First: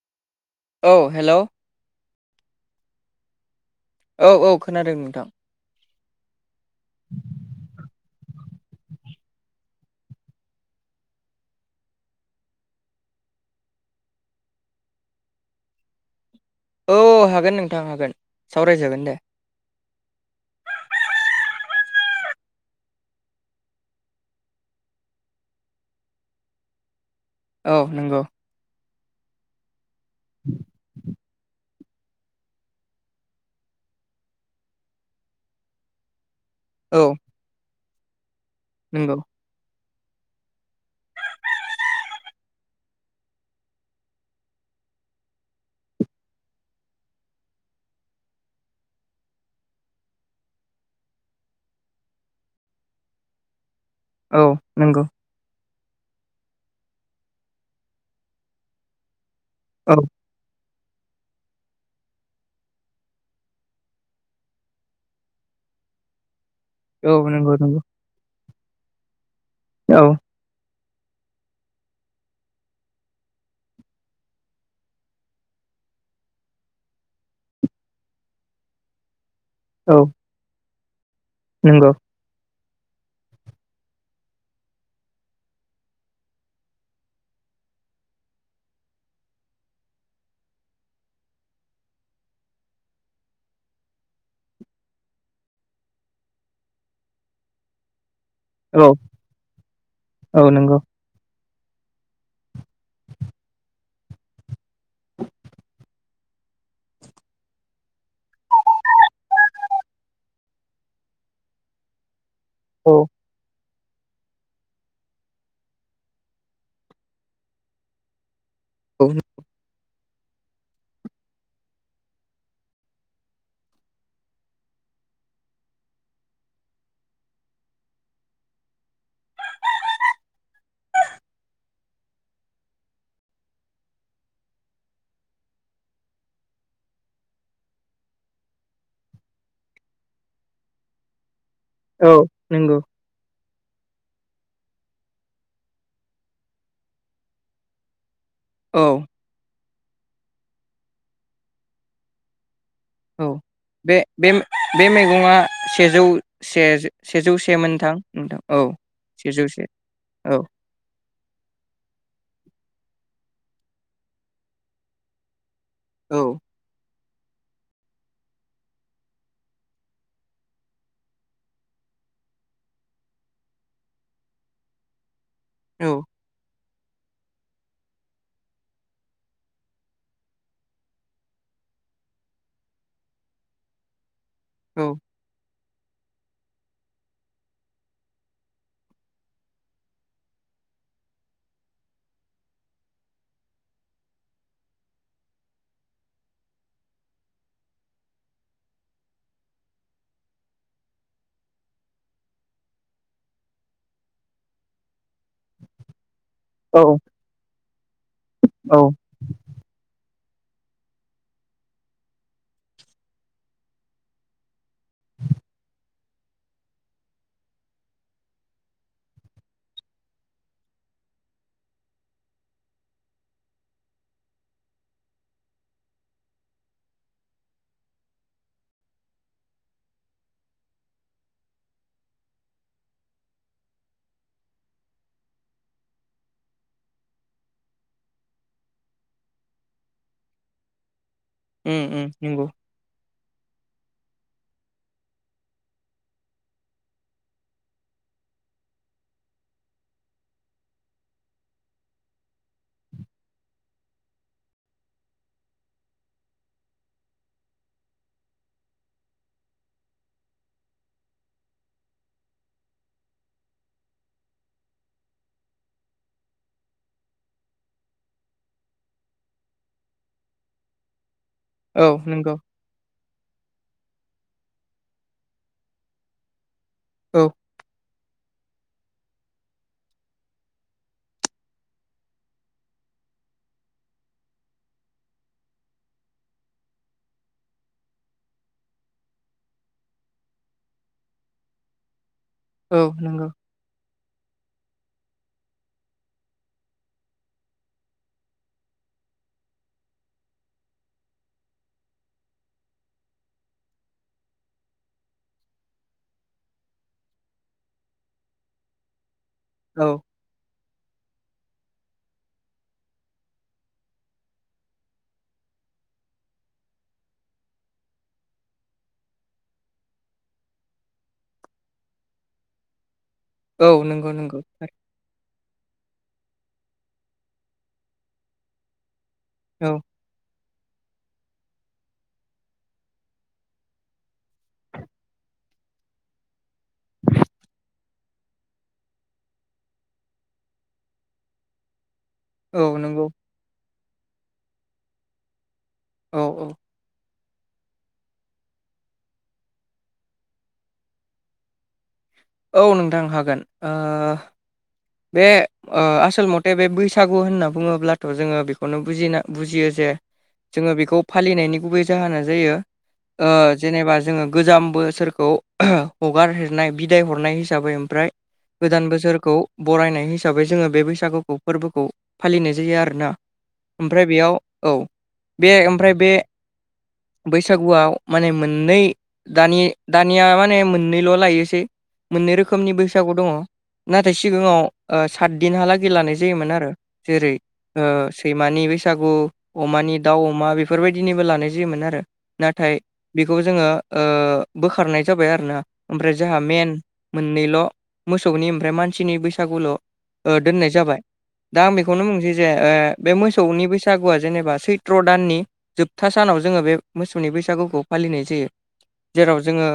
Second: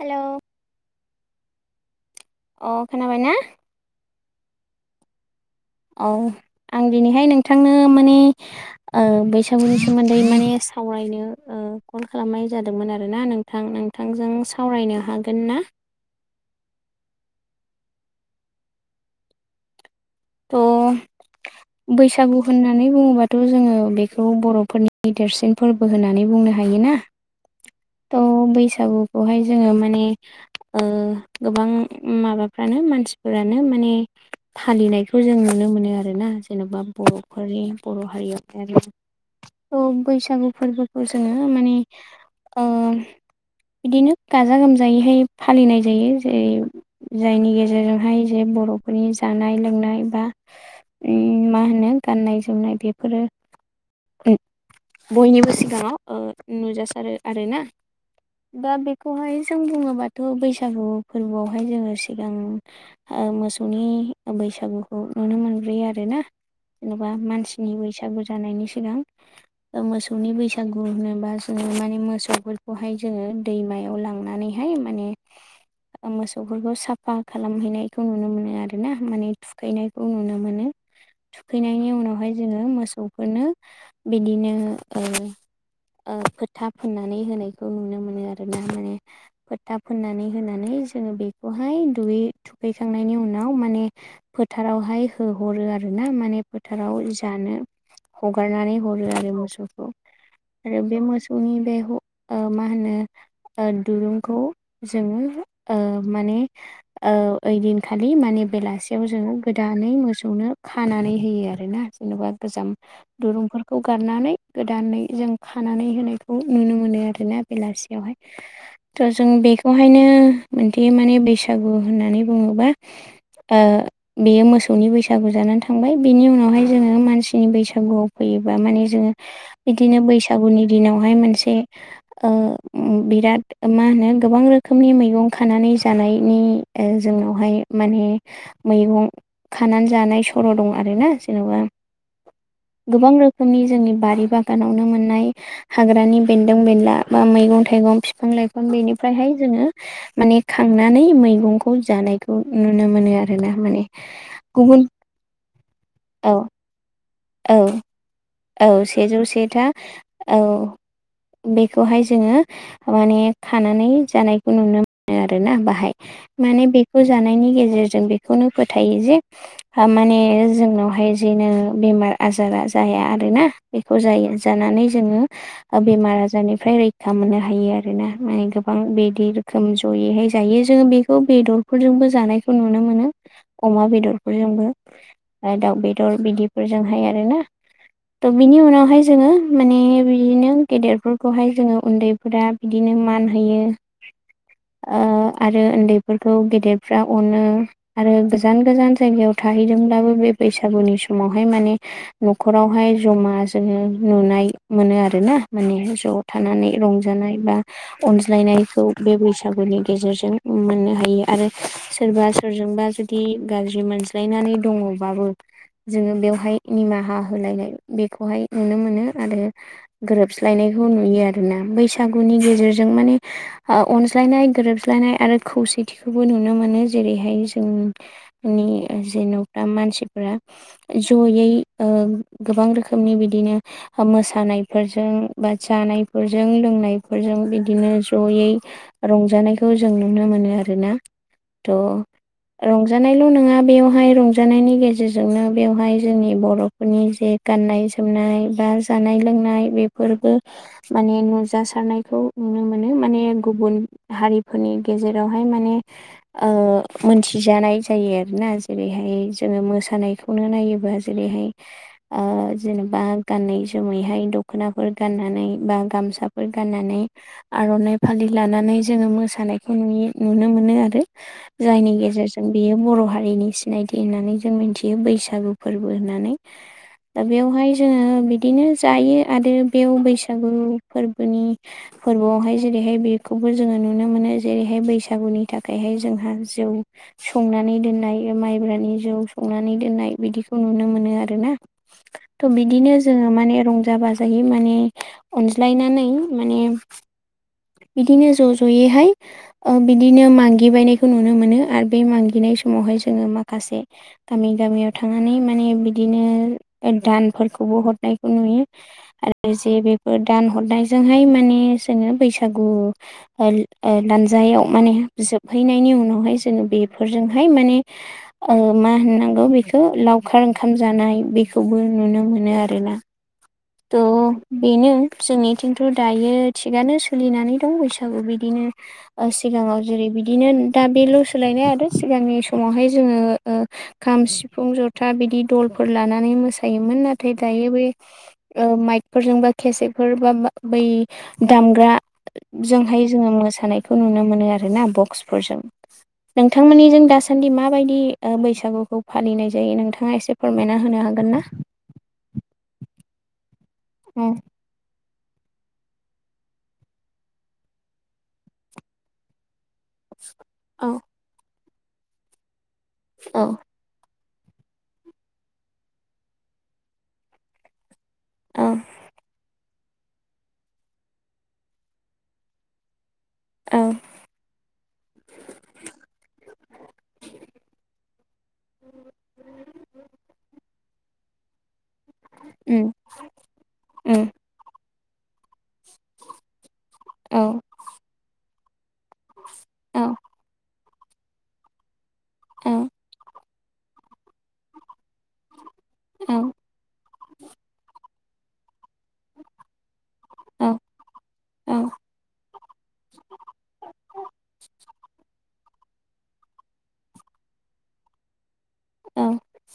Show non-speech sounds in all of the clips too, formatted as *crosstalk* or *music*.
Hello औ hello अ खोनाबायना औ औ खोनादों नोंथां औ आं दिनैहाय नोंथांनो माने बैसागुनि सोमोन्दै माने सावरायनो कल खालामनाय जादोंमोन आरो ना नोंथां नोंथांजों सावरायनो हागोन ना औ हागोन नोंथां हागोन सावरायजागोन दे अ बैसागु होननानै बुंङोबाथ' जोंङो बेखौ बर'फोरनि देरसिन फोरबो होननानै बुंनो हायोना औ नंगौ थ' बैसागुखौहाय जोंङो माने गोबां माबाफ्रानो मानसिफोरानो माने फालिनायखौ जों नुनो मोनो आरोना जेनेबा औ बर'फोरनि बर' हारिया आरो नंगौ औ बैसागु फोरबोखौ जोंङो माने बिदिनो गाजा गोमजायैहाय फालिनाय जायो जेरै जायनि गेजेरजोंहाय जे बर'फोरनि जानाय लोंनाय बा मा होनो गाननाय जोमनाय बेफोरो औ नंगौ बयनिबो सिगांङाव नुजासारो आरोना दा बेखौहाय जों औ बुंङोबाथ बैसागु फोरबोआवहाय जोंङो सिगां मोसौनि बैसागुखौ नुनो मोनबोयो आरो ना जेनबा औ नंगौ मानसिनि नंगौ बैसागु जानायनि सिगां औ मोसौनि बैसागु बैसागु ह़ोनोबा जोंङो माने मोसौफोरखौहाय जोंङो दैमायाव लांनानैहाय माने मोसौफोरखौ साफा खालामहैनायखौ नुनो मोनो आरोना माने औ थुखैनायखौ नुनो मोनो थुखैनायनि नंगौ उनावहाय जोंङो मोसौ फोरनो बिदिनो फोथा फुनानै होनायखौ नुनो मोनो आरोना माने फोथा फोननानै होनानै जोंङो बेखौहाय दुयै थुखैखांनायनि उनाव माने फोथारावहाय होहरो आरो ना माने फोथाराव जानो हगारनानै औ हरो आरो मोसौखौ औ नंगौ आरो बे मोसौनि बे ह मा होनो दुरुंखौ जोंङो माने ओइदिनखालि माने बेलासियाव जों गोदानै मोसौनो खानानै होयो आरोना जेनबा गोजाम औ दुरुंफोरखौ गारनानै गोदानै जों खानानै होनाय। खौ नुनो मोनो आरोना बेलासियावहाय औ थ' जों बे बेवहायनो मोनसे माने बैसागु होननानै बुंङो बा बेयो मोसौनि बैसागु जानानै थांबाय बिनि उनावहाय जोंङो मानसिनि बैसागुआव फैयोबा माने जोंङो बिदिनो बैसागुनि दिनावहाय मोनसे बिराद मा होनो गोबां रोखोमनि मैगं खानानै जानायनि ओ जोंनावहाय माने मैगं खानानै जानाय सर' दं आरोना जेन'बा। औ नंगौ गोबां रोखोमनि जोंनि बारि बागानावनो मोननाय हाग्रानि बेन्दों बेनला बा मैगं थाइगं बिफां लाइफां औ बेनिफ्रायहाय जोंङो माने खांनानै मैगंखौ जानाय खौ नुनो मोनो औ आरोना माने बे बे गुबुन बे मैगङा सेजौ औ से सेजौ औ सेमोन नोंथां नोंथां औ सेजौ सेथा औ बेखौहाय जोंङो माने खानानै जानायखौ नुनो मोनो आरोना बाहाय औ माने बेखौ जानायनि गेजेरजों बेखौनो फोथायो जे माने जोंनावहाय जेनो बेमार आजारा जाया आरोना बेखौ जायो जानानै जोङो औ बेमार आजारनिफ्राय रै खा मोननो हायो आरोना मान गोबां बिदि रोखोम जयैहाय जायो जोङो बेखौ बेद र फोरफोरजोंबो जानायखौ नुनो मोनो अमा बेदरफोरजोंबो औ दाउ बेदर बिदि फोरजोंहाय आरोना त' बिनि उनावहाय जोङो माने बिदिनो गेदेरफोरखौहाय जोङो उन्दै फोरा बिदिनो मान होयो। ओ आरो उन्दैफोरखौ गेदेरफ्रा अनो। आरो गोजान गोजान जायगायाव थाहैदोंब्लाबो बे बैसागुनि समावहाय माने न'खरावहाय जमा जोङो नुनाय मोनो आरोना माने ज' थानानै औ रंजानाय बा औ अनज्लायनायखौ बे बैसागुनि गेजेरजों मोननो हायो आरो सोरबा सोरजोंबा जुदि गाज्रि मोन ज्लायनानै दङबाबो जोङो बेवहाय निमाहा होलायनाय बेखौहाय नुनो मोनो आरो। गोरोबस्लायनायखौ नुयो आरोना बैसागुनि गेजेरजों माने अनज्लायनाय गोरोबज्लायनाय आरो खौसेथिखौबो नुनो मोनो जेरैहाय जों नि जेन'बा मानसिफोरा जयै गोबां रोखोमनि बिदिनो मोसानायफोरजों बा जानायफोरजों लोंनायफोरजों बिदिनो जयै रंजानायखौ जों नुनो मोनो आरोना। थ' उम-उम नंगौ। रंजानायल' नङा बेवहाय रंजानायनि गेजेर जोंनो बेहाय जोंनि बर'फोरनि जे गनायनाय बा जानाय लोंनाय बे बेफोरबो माने नुजासारनायखौ नुनो मोनो माने गुबुन हारिफोरनि गेजेरावहाय माने औ मोनथिजानाय जायो आरोना जेरैहाय जोङो मोसा नायखौनो नायोबा जेरैहाय जेनेबा गानैनाय जोमैहाय दख'नाफोर गाननानै बा गामसाफोर गाननानै आर'नाइ फालि लानानै जोङो मोसानायखौ नु नुनो मोनो आरो। औ जायनि नंगौ गेजेरजों बियो बर' हारिनि सिनायथि होननानै जों मिथियो बैसागु फोरबो होननानै। दा औ बेवहाय जोङो बि बिदिनो जायो आरो बेयाव बैसागु फोरबोनि फोरबोआवहाय जेरैहाय बेखौबो जोंङो नुनो मोनो जेरैहाय बैसागुनि थाखायहाय जोंहा जौ संनानै दोननाय माइब्रानि जौ सं बि नुनो मोनोना औ बिदिनो नंगौ जोंहा मानै रंजा बाजा ओमफ्रायो माने अनज्लायनानै माने बिदिनो ज' ज'यैहाय बिदिनो मागिबायनायखौ नुनो मोनो आरो बे मागिनाय समावहाय जोंङो माखासे गामि गामियाव थांनानै माने बिदिनो दानफोरखौबो हरनायखौ नुयो आरो जे औ बेफोर दान हरनाय जोंहाय माने जोंङो बैसागु लानजायाव माने जोबहैनायनि उनावहाय जोङो बेफोरजोंहाय माने मा होननांगौ बेखौ लावखार ओंखाम जानाय बेखौबो नुनो मोनो आरोना औ नंगौ नंगौ त' बेनो जोंनिथिंथ' दायो थिगनो सोलिनानै दं बैसागु बिदिनो औ सिगाङाव जेरै बिदिनो दा बेल' सोलायनाय आरो सिगांनि समावहाय जोंङो खाम सिफुं जथा बिदि दलफोर लानानै मोसायोमोन नाथाय दायो बे औ माइकफोरजों बा खसेफोर बा बै दामग्रा औ जोंहाय नंगौ जोङो मोसानायखौ नुनो मोनो आरोना बक्सफोरजों। औ औ नोंथांमोननिजों दा- सान्दि माबायदि ओ बैसागुखौ फालिनाय जायो नोंथाङा एसे फोरमायना होनो हागोन ना? औ नोंथां हागोन ओ औ बे ओ आसल मथे बे बैसागु होनना बुङोब्लाथ' जोंङो बेखौनो बुजिना बुजियो जे जोंङो औ बेखौ फालिनायनि गुबै जाहोना जायो ओ जेनेबा जोंङो गोजाम बो- सोरखौ हगार हरनाय बिदाय हरनाय हिसाबै ओमफ्राय औ गोदान बोसोरखौ बरायनाय हिसाबै जोंङो बे बैसागुखौ फोरबोखौ फालिनाय जायो आरोना। औ ओमफ्राय बेयाव औ बे ओमफ्राय बे बैसागुआव माने मोननै दानि दानिया माने मोननैल' लायोसै मोननै रोखोमनि उम बैसागु दंङो नाथाय उम सिगांङाव ओ सातदिनहा लागै लानाय जायोमोन आरो जेरै औ सैमानि बै- सागु अमानि औ दाउ अमा बेफोरबायदिनिबो लानाय जायोमोन आरो। औ नाथाय बेखौ जोंङो ओ बोखारनाय जाबाय आरोना। ओमफ्राय जोंहा मेन मोननैल' मोसौनि ओमफ्राय मानसिनि बैसागुल' औ दोननाय जाबाय। दा आं बेखौनो बुंसै जे बे मो- मोसौनि बैसागुआ जेनेबा सैत्र' दाननि जोबथा सानाव जोंङो बे मोसौनि बैसागुखौ फालिनाय जायो। औ जेराव जोंङो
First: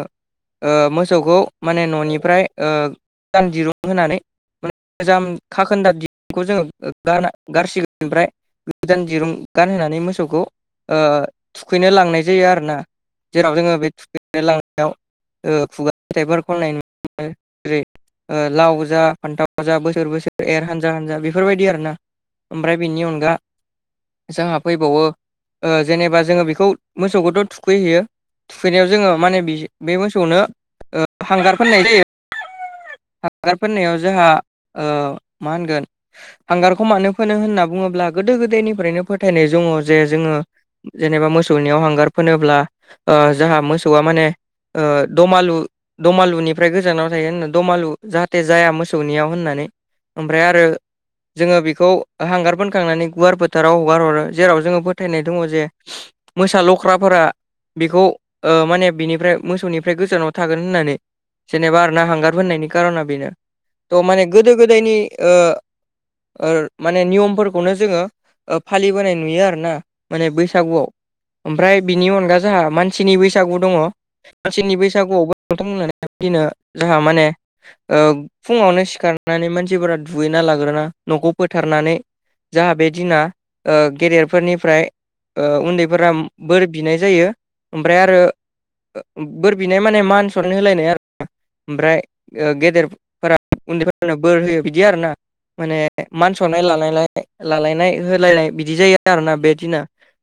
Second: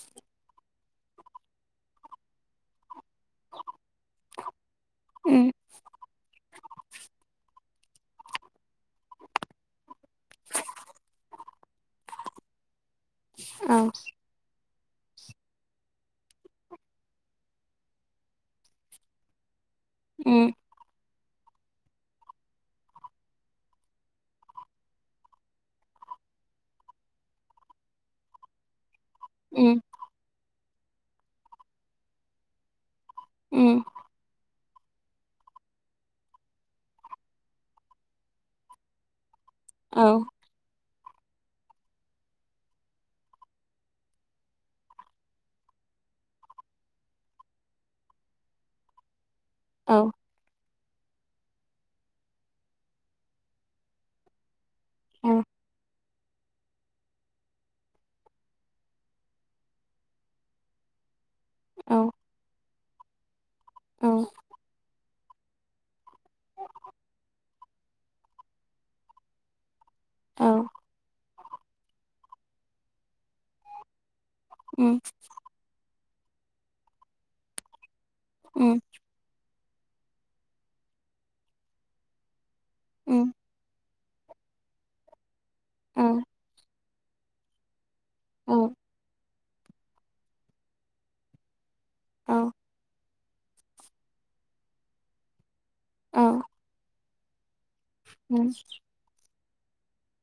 ओ मोसौखौ माने न'निफ्राय ओ गोदान दिरुं होनानै गोजाम उम खाखोन्दा दिरुंखौ जोंङो गारना गारसिगोन ओमफ्राय गोदान दिरुं गानहोनानै मोसौखौ ओ थुखैनो लांनाय जायो आरो ना जेराव जोंङो औ बे थुखैनो लांनायाव ओ खुगा फिथाइफोर खननाय नुनो मोनो जेरै ओ लाव जा फान्थाव जा बोसोर बोसोर उम एर हानजा हानजा बे- बेफोरबायदि आरोना ओमफ्राय बेनि अनगा जोंहा फैबावो जेनेबा जोंङो बेखौ मोसौखौथ' थुखैहैयो थुखैनायाव जोंङो माने उम बे मोसौनो हांगार फोननाय जायो हांगार उम फोननायाव जोंहा मा होनगोन हांगारखौ मानो फोनो होनना बुंङोब्ला गोदो गोदायनिफ्रायनो फोथायनाय दङ' औ जे जोंङो जेनेबा मोसौनियाव हांगार फोनोब्ला जोंहा मोसौआ माने दमालु दमालुनिफ्राय गोजानाव थायो होनना दमालु जाहाथे जाया मोसौनियाव होननानै औ ओमफ्राय आरो *inaudible* जोङो बेखौ हांगार फोनखांनानै गुवार फोथाराव हगार हरो जेराव जोङो फोथायनाय दङ' औ जे मोसा लख्राफोरा बेखौ ओ माने बिनिफ्राय मोसौनिफ्राय गोजानाव थागोन होननानै जेनेबा आरोना औ हांगार फोननायनि कार'ना बेनो थ' माने औ गोदो गोदायनि ओ ओ माने नियमफोर- खौनो जोङो फालिबोनाय नुयो आरोना माने औ बैसागुआव ओमफ्राय बिनि अनगा जोंहा मानसिनि बैसागु दङ'। मानसिनि उम बैसागुआवबो नोंथां बुंलांनाय बादिनो जोंहा माने ओ उम फुङावनो सिखार- नानै मानसिफोरा दुगैना लाग्रोना न'खौ फोथारनानै जाहा बे दिना उम ओ गेदेरफोरनिफ्राय ओ उन्दैफोरा औ बोर बिनाय जायो ओमफ्राय आरो बोर बिनाय माने मान सनमान होलायनाय आरोना ओमफ्राय औ गेदेरफोरा उन्दैफोरनो बोर होयो बिदि आरोना माने औ उम औ मान सनमान लालायनाय लालायनाय होलायनाय बिदि जायो आरोना बे दिना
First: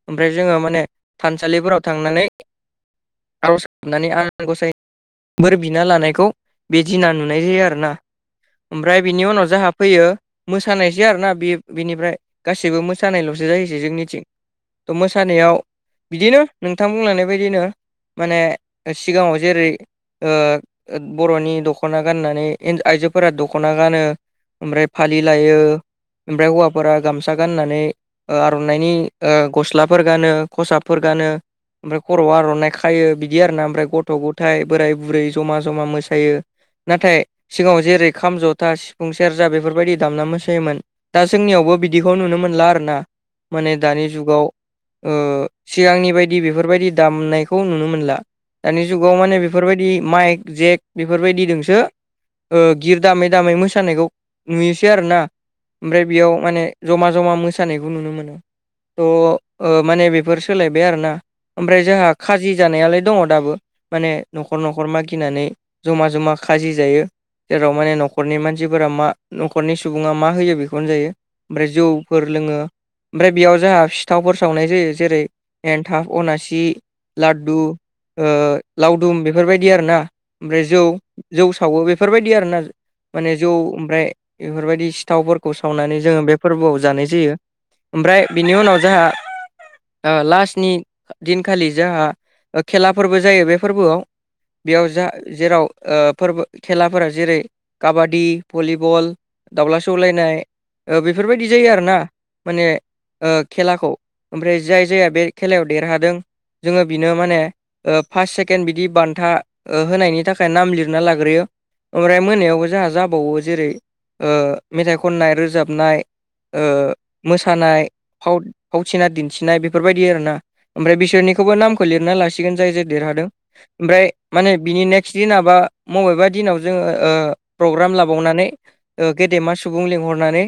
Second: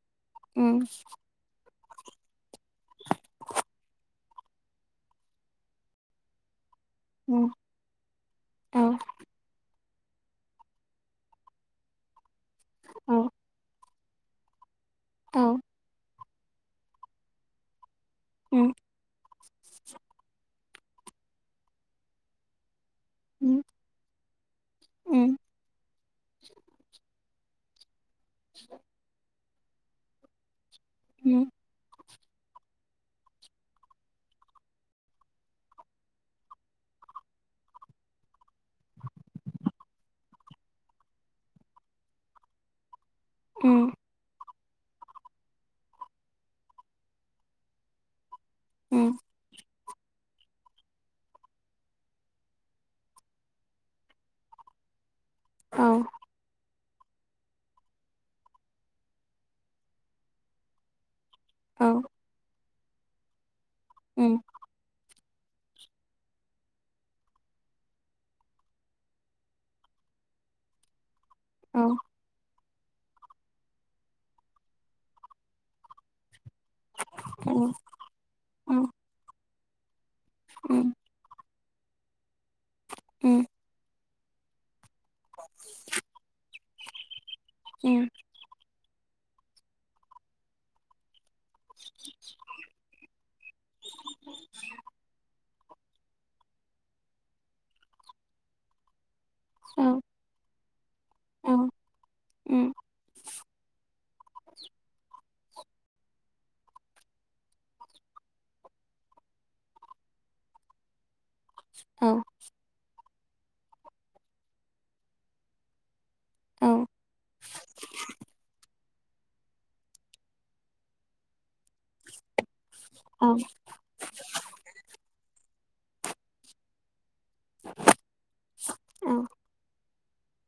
ओमफ्राय उम जोङो माने थानसालिफोराव थांनानै आर'ज खालामनानै आनान गसाइनाव बोर बिना लानायखौ बे दिना नुनाय उम जायो आरोना ओमफ्राय बिनि उनाव जोंहा फैयो। मोसानायसै आरोना बे बेनिफ्राय गासैबो उम उम मोसानायल'सो जायैसै जोंनिथिं थ' उम औ औ मोसानायाव बेदिनो नोंथां बुंलांनाय बायदि माने उम औ उम सिगाङाव जेरै ओ बर'नि दख'ना गाननानै *unintelligible* फोरा दख'ना गानो ओमफ्राय उम फालि लायो ओमफ्राय हौवाफोरा गाम फिसा गाननानै ओ आर'नाइनि ओ गस्लाफोर गानो खसाबफोर औ गानो। ओमफ्राय खरवाव आर'नाइ खायो बिदि आरोना ओमफ्राय गथ' गथाय बोराइ बुरै जमा जमा मोसायो। नाथाय सिगाङाव जेरै खाम जथा सिफुं सेर्जा बेफोरबादि दामना मोसायोमोन। दा जोंनियावबो बिदिखौ नुनो मोनला आरोना माने दानि जुगाव सिगांनि बायदि बेफोरबादि दामनायखौ नुनो मोनला। दानि जुगाव माने बेफोरबायदि माइक जेक बेफोरबायदिदोंसो ओ गिद दामै दामै मोसानायखौ नुयोसै आरोना। ओमफ्राय बियाव माने जमा जमा मोसानायखौ नुनो मोनो थ' ओ माने बेफोर सोलायबाय आरोना। ओमफ्राय जोंहा उम खाजि जानायालाय दङ दाबो माने न'खर न'खर मागिनानै। जमा जमा खाजि जायो। जेराव माने न'खरनि मानसिफोरा मा न'खरनि सुबुङा मा होयो बेखौनो जायो। ओमफ्राय औ जौफोर लोङो। ओमफ्राय बेयाव जोंहा सिथावफोर सावनाय जायो जेरै एन्थाब अनासि औ लादु ओ औ लावदुम बेफोरबायदि आरोना। ओमफ्राय जौ जौ सावो बेफोरबायदि आरोना माने जौ ओमफ्राय बेफोरबादि सिथावफोरखौ सावनानै जोङो बे फोरबोआव जानाय जायो ओमफ्राय बिनि उनाव जोंहा ओ लास्टनि दिनखालि जोंहा खेला फोरबो जायो बे फोरबोआव। बेयाव जा जेराव ओ फोरबो खेलाफोरा जेरै काबादि, भलिबल दाउला सौलायनाय ओ बेफोरबायदि जायो आरोना माने औ खेलाखौ ओमफ्राय जाय जाया बे खेलायाव देरहादों। जोङो बिनो माने फार्स सेकेणड बिदि बान्था होनायनि थाखाय नाम लिरना लाग्रोयो ओमफ्राय मोनायावबो जोङा जाबावो। जेरै ओ मेथाइ खननाय रोजाबनाय ओ मोसानाय फाव फावथिना दिन्थिनाय बेफोरबादि आरोना ओमफ्राय बिसोरनिखौबो नामखौ लिरनानै लासिगोन जाय जाय देरहादों ओमफ्राय माने बिनि नेक्स्ट दिनाबा बबेबा दिनाव जोङो। प्रग्राम लाबावनानै गेदेमा सुबुं लिंहरनानै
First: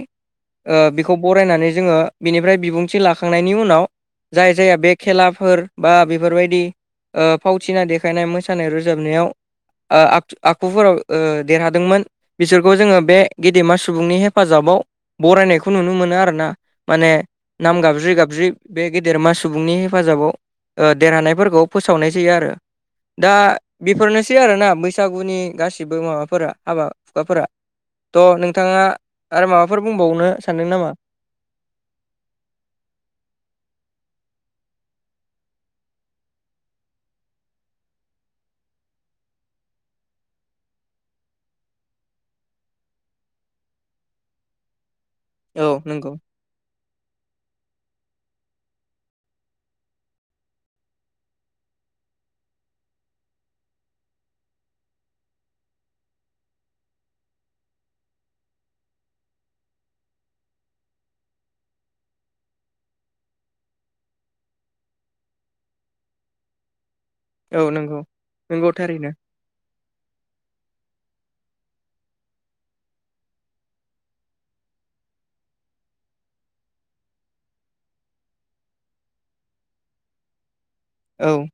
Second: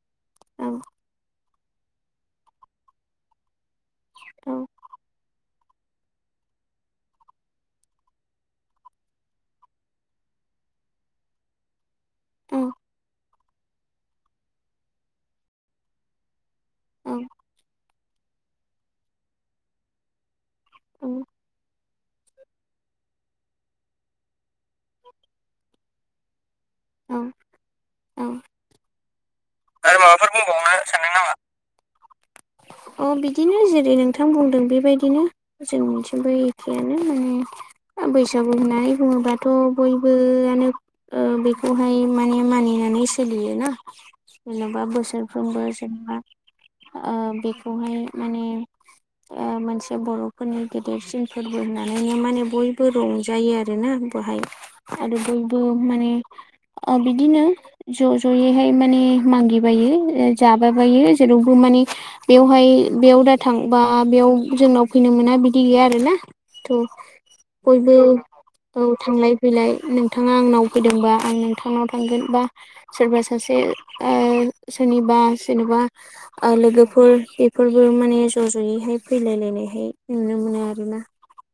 बेखौ फरायनानै जोङो बिनिफ्राय बिबुंथि लाखांनायनि उनाव जाय जाया बे खेलाफोर बा बेफोरबादि फावथिना देखायनाय मोसानाय रोजाबनायाव ओ आखुफोराव देरहादोंमोन बिसोरखौ जोङो बे गेदेमा सुबुंनि हेफाजाबाव बरायनायखौ नुनो मोनो आरोना माने। नाम गाबज्रि गाबज्रि बे गेदेरमा सुबुंनि हेफाजाबाव देरहानायफोरखौ फोसावनाय जायो आरो दा बेफोरनोसै बिदि आरोना बैसागुनि गासिबो माबाफोरा हाबा औ हुखाफोरा औ औ थ' नोंथाङा आरो माबाफोर बुंबावनो सानदों नामा? अ बिदिनो जेरै नोंथां बुंदों बेबादिनो जों थिंबो एखेयानो माने बैसागु होननानै बुङोब्लााथ' बयबोआनो बेखौहाय माने मानिनानै सोलियो ना? जेन'बा बोसोरफ्रोमबो औ नंगौ जेनेबा बेखौहाय माने मोनसे बर'फोरनि गेदेरसिन फोरबो होननानैनो माने बयबो रंजायो आरोना बेवहाय आरो बयबो माने ओ बिदिनो ज' ज'यैहाय माने मांगिबायो जाबाबायो जेरावबो माने बेवहाय बेयाव दाथां बा बेयाव जोंनाव फैनो मोना बिदि गैया आरोना। थ' औ बयबो नंगौ नंगौ औ थारैनो थांलाय। बिलाय नोंथाङा आंनाव फैदोंबा आं नोंथांनाव थांगोन बा सोरबा सासे सोरनिबा जेनेबा लोगोफोर बेफोरबो माने ज' ज'यैहाय फैलायलायनायहाय नुनो मोनो आरोना। औ।